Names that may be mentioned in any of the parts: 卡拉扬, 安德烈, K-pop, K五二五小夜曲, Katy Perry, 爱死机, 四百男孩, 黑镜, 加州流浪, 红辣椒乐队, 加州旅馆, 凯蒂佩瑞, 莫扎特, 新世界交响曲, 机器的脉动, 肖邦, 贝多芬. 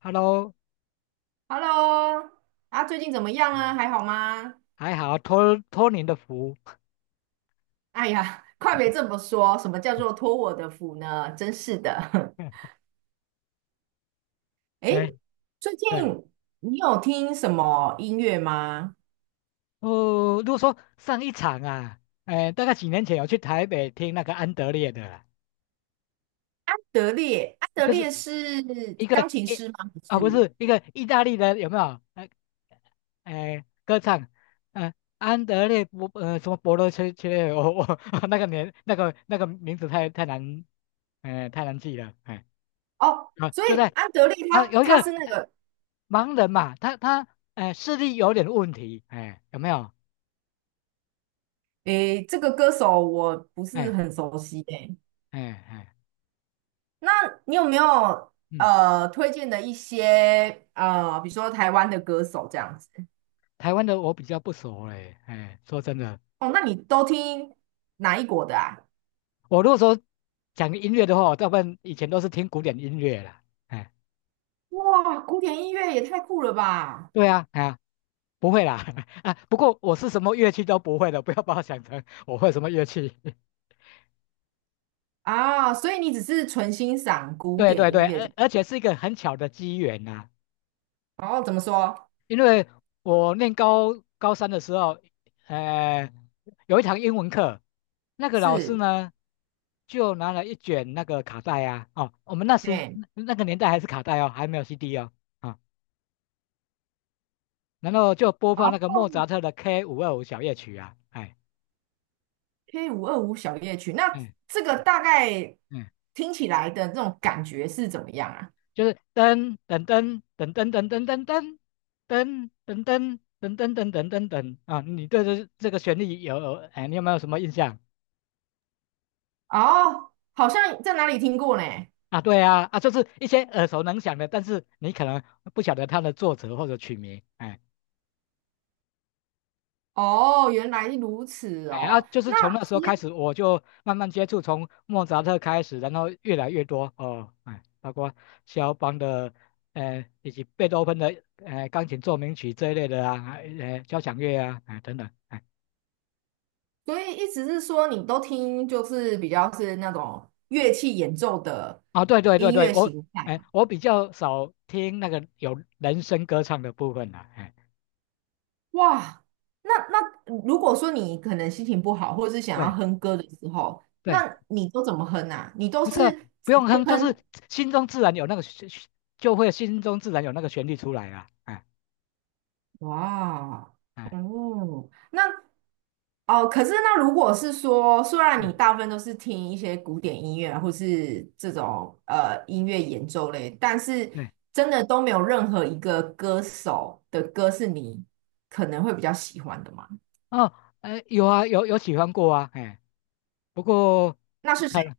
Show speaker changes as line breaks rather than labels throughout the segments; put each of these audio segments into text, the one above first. Hello，
Hello。啊，最近怎么样啊？还好吗？
还好托您的福。
哎呀，快别这么说，什么叫做托我的福呢？真是的。
哎，
诶，最近
对，
你有听什么音乐吗？
哦，如果说上一场啊，哎，大概几年前有去台北听那个安德烈的啦，
安德烈，安德
就是
烈是
一个
钢琴
一
师吗？不
啊，不
是。
是一个意大利的，有没有？哎哎，歌唱，嗯、安德烈博呃什么博罗切列，我 那个年那个那个名字太难，哎、太难记了，哎。
哦，
啊，
所
就
以
在
安德烈
啊，
他
有一
他
个
是那个，
盲人嘛，他哎视力有点问题，哎，有没有？
诶，这个歌手我不是
哎
很熟悉诶。
哎哎，
那你有没有
嗯，
推荐的一些比如说台湾的歌手这样子？
台湾的我比较不熟嘞，哎，说真的，
哦，那你都听哪一国的啊？
我如果说讲音乐的话，我大部分以前都是听古典音乐啦，哎，
哇，古典音乐也太酷了吧！
对啊，哎呀，不会啦，啊，不过我是什么乐器都不会的，不要把我想成我会什么乐器，
啊，所以你只是纯欣赏 古
对
典
对
音
对，
乐这。
而且是一个很巧的机缘呐、
哦，怎么说？
因为我念高三的时候，呃，有一堂英文课，那个老师
是，
呢，就拿了一卷那个卡带啊，哦，我们
对，
那个年代还是卡带哦，还没有 CD 哦，啊、然后就播放那个
好
莫扎特的 K525小夜曲啊，哎，
，K525小夜曲。那
哎，
这个大概
嗯，
听起来的这种感觉是怎么样啊？
就是噔噔噔噔噔噔噔噔噔噔噔噔噔噔噔噔噔噔啊，你对这个旋律有，哎，你有没有什么印象？
哦，好像在哪里听过呢？
啊，对啊，啊，就是一些耳熟能详的，但是你可能不晓得它的作者或者曲名，哎
哦，原来如此
哎啊，
哦。
就是从
那
那时
除
候开始，我就慢慢接触，从莫扎特开始，然后越来越多哦，哎，包括肖邦的，以及贝多芬的，钢琴奏鸣曲这一类的啊，交响乐啊，哎，等等，哎，
所以意思是说，你都听就是比较是那种乐器演奏的
哦，对对对
音
对，
乐
我，
形态。
哎，我比较少听那个有人声歌唱的部分了，哎，
哇，那那如果说你可能心情不好，或者是想要
对
哼歌的时候，
对。
那你都怎么哼啊？你都
不是
是
啊不
直
用
接
哼，就是
哼？
心中自然有那个旋就会心中自然有那个旋律出来啊，哎
哇，
哎，
哦，那哦，可是那如果是说，虽然你
对
大部分都是听一些古典音乐啊或是这种音乐演奏类，但是
对，
真的都没有任何一个歌手的歌是你可能会比较喜欢的吗？
哦，哎，有啊，有喜欢过啊，哎，不过
那是谁？
看了，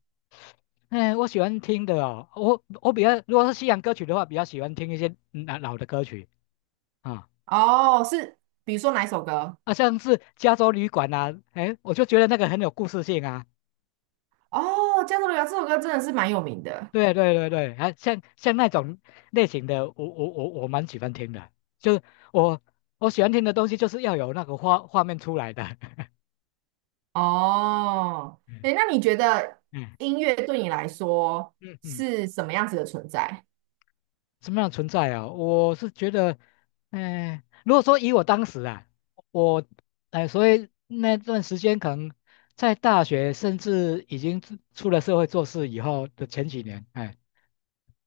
哎，我喜欢听的哦，我比较如果是西洋歌曲的话，比较喜欢听一些老的歌曲啊，
哦，是比如说哪一首歌？
啊，像是加州旅馆啊，哎，我就觉得那个很有故事性啊。
哦，《加州流浪》这首歌真的是蛮有名的。
对对对对，啊，像那种类型的，我蛮喜欢听的，就是我我喜欢听的东西，就是要有那个画面出来的。
哦，
嗯
诶，那你觉得
嗯
音乐对你来说
嗯嗯，
是什么样子的存在？
什么样的存在啊？我是觉得，哎，如果说以我当时啊，我，哎、所以那段时间可能在大学，甚至已经出了社会做事以后的前几年，哎、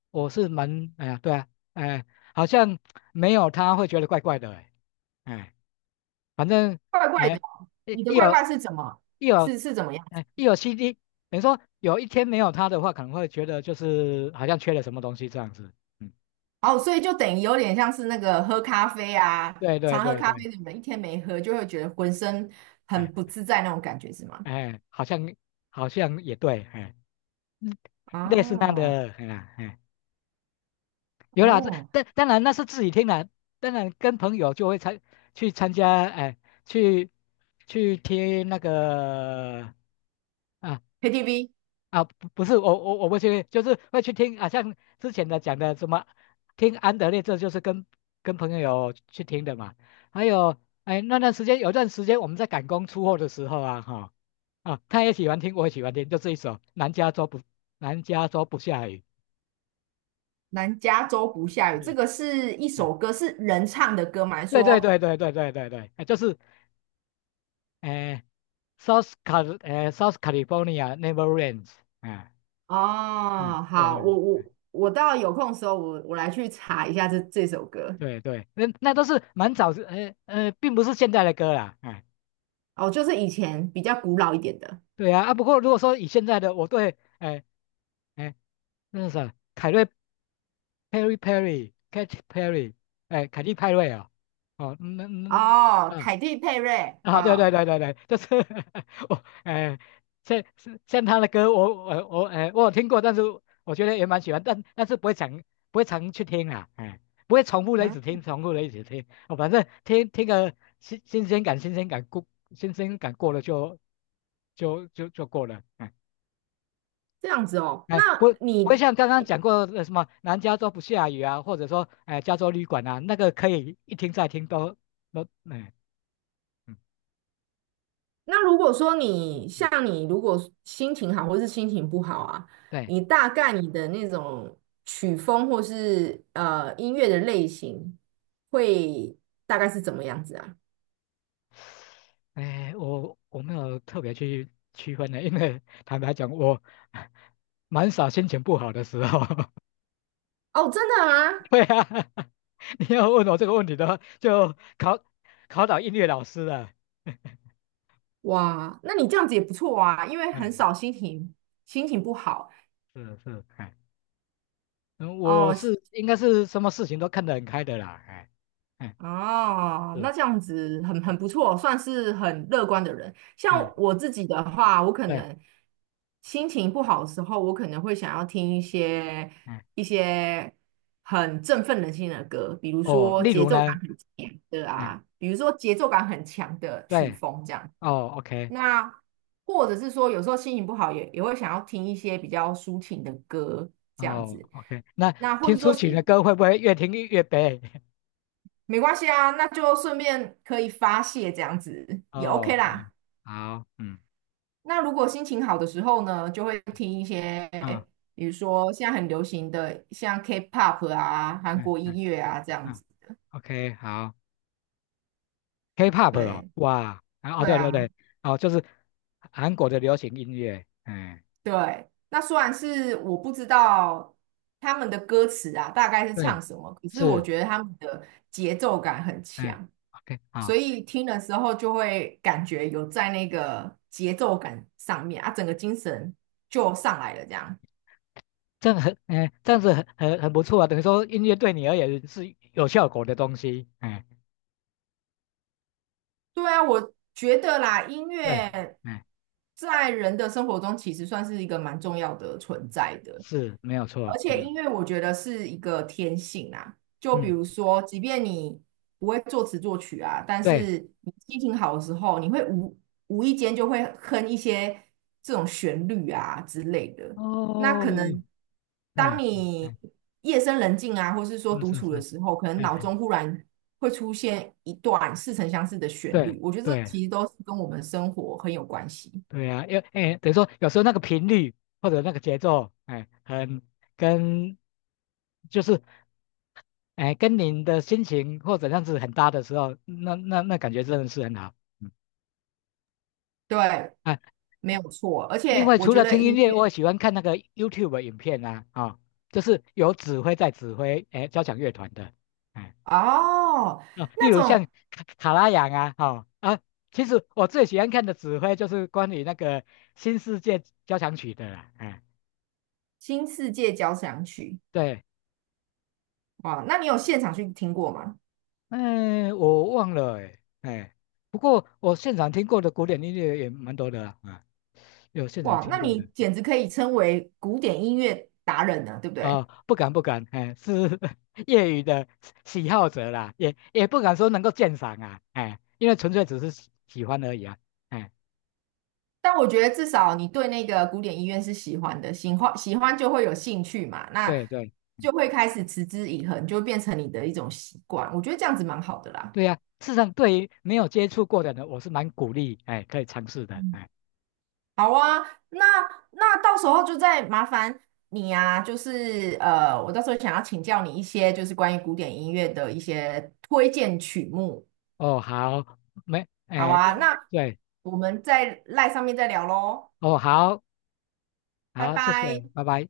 我是蛮，哎呀，对啊，哎、好像没有他会觉得怪怪的、哎。哎反正
怪怪的，
哎，一
你的
一
怪
有
怪是怎么？
一有
是怎么样？
一有 CD，等于说有一天没有它的话，可能会觉得就是好像缺了什么东西这样子。嗯，
哦，所以就等于有点像是那个喝咖啡啊，
对对
常喝
对
咖
对，
啡的人一天没喝，就会觉得浑身
哎
很不自在那种感觉，是吗？
哎，好像也对，哎，嗯类似那样
哦
的，哎呀哎，有啦，这
哦
但当然那是自己听的，当然跟朋友就会去参加，哎，去去听那个。啊，
，KTV
啊，不是我不去，就是会去听啊，像之前的讲的什么，听安德烈，这就是跟朋友去听的嘛。还有，哎，那段时间有段时间我们在赶工出货的时候啊，哈、啊，他也喜欢听，我也喜欢听，就这一首南加州不下雨》
南加州不下雨，这
嗯，
个是一
哎
首歌，是人唱的歌吗？还是
对对
说
对对对对对对，哎，就是哎，South California never rains。哎，嗯，
哦，
对
好，我
对
我我到有空的时候，我来去查一下这首歌。
对对，那都是蛮早之，并不是现在的歌啦，哎，
哦，就是以前比较古老一点的。
对啊，啊，不过如果说以现在的，我对，哎哎，那是啥，凯瑞 Perry Perry Katy Perry，哎，凯蒂派瑞哦，哦，那
哦，凯蒂佩瑞
啊，对
啊，
对
哦
对对对，就是 我，哎、像他的歌我，我有听过，但是我觉得也蛮喜欢，但是不会常去听啊，哎、不会重复的一直
嗯，
听，重复的一直听，哦，反正听个新鲜感，新鲜感过了就过了，哎、
这样子哦。那
哎、不会
你
像刚刚讲过的什么南加州不下雨啊，或者说哎、加州旅馆啊，那个可以一听再听都哎嗯
那如果说
嗯
你
嗯，
像你，如果心情好或是心情不好啊，
对。
你大概你的那种曲风或是音乐的类型会大概是怎么样子啊？
哎，我没有特别去区分的，因为坦白讲，我 蛮少心情不好的时候。
哦，真的吗？
对啊，你要问我这个问题的话，就考倒音乐老师了。
哇，那你这样子也不错啊，因为很
嗯，
少心情心情不好
是是，哎，嗯，我
哦。
是应该是什么事情都看得很开的啦，哎，哎，
哦，
是，
那这样子很
嗯，
不错，算是很乐观的人。像
哎，
我自己的话，我可
对，
能心情不好的时候，我可能会想要听一些
哎，
一些很振奋人心的歌，比如
哦，
说
例
节
如
奏
呢，
感很强的
哎，
啊，比如说节奏感很强的曲
对，
风这样。
哦，OK，
那或者是说，有时候心情不好也会想要听一些比较抒情的歌这样
哦
子。
，OK，那
那或
听
者说
抒情的
心
歌会不会越听越悲？
没关系啊，那就顺便可以发泄这样子也
哦，
OK
好，
啦。
好，嗯，
那如果心情好的时候呢，就会听一些，
啊，
比如说现在很流行的像 K-pop 啊、韩
嗯
国
嗯
音乐啊这样
嗯
子。
，OK，好，K-pop 哦，
对，
哇，啊哦，
对
对对
啊。
对，哦，就是韩国的流行音乐，哎，
对，那虽然是我不知道他们的歌词啊，大概是
对，
唱什么，可是我
是，
觉得他们的节奏感很
哎
强，
o k
所
好，
以听的时候就会感觉有在那个节奏感上面啊，整个精神就上来了这样。
这样很，哎，这样子很不错啊，等于说音乐对你而言是有效果的东西，哎，
对啊，我觉得啦，音
对，
乐
哎，
在人的生活中其实算是一个蛮重要的存在的，
是没有
而
错，
且
嗯
音乐我觉得是一个天性啊。就比
嗯，
如说，即便你不会作词作曲啊，但
对，
是你心情好的时候，你会无无意间就会哼一些这种旋律啊之类的。那
哦，
可能当
对，
你
嗯
夜深人静啊，或是说
嗯，
独
是是
处
是，
的时候，可能
嗯
脑
嗯，
中忽然会出现一段似曾相识的旋
对
律。我觉得这
对，
其实都是跟我们生活很有关系。
对呀、啊，因为哎，等于说有时候那个频率或者那个节奏，哎，跟就是哎跟您的心情或者样子很搭的时候，那感觉真的是很好。嗯
对，
啊，
没有错。而
另
且
外
我
除
觉
了
得
听音
音
乐，
乐
我也喜欢看那个 YouTube 的影片啊，啊、就是有指挥在指挥哎交响乐团的，哎
哦，
哦，例
那
如
种
像卡拉扬啊，哦啊，其实我最喜欢看的指挥就是关于那个新世界交响曲的啦，哎
新世界交响曲，
对。
哇，那你有现场去听过吗？
哎，我忘了哎哎，不过我现场听过的古典音乐也蛮多的啊，啊有现场
哇，
听
那
过
你
的
简直可以称为古典音乐达人呢，对不
啊，
对？
不敢不敢，哎，是 业余的喜好者啦，也不敢说能够鉴赏啊，哎，因为纯粹只是喜欢而已啊，哎，
但我觉得至少你对那个古典音乐是喜欢的，喜欢喜欢就会有兴趣嘛，那
对对
就会开始持之以恒，就会变成你的一种习惯。我觉得这样子蛮好的啦。
对呀、事实上对于没有接触过的人，我是蛮鼓励，哎，可以尝试的，哎，
好啊，那那到时候就再麻烦你啊，就是呃，我到时候想要请教你一些就是关于古典音乐的一些推荐曲目。
哦好，没，
好
哎
啊，
对
那
对，
我们在赖上面再聊喽，
哦好
拜
好，谢
拜。
谢，拜拜。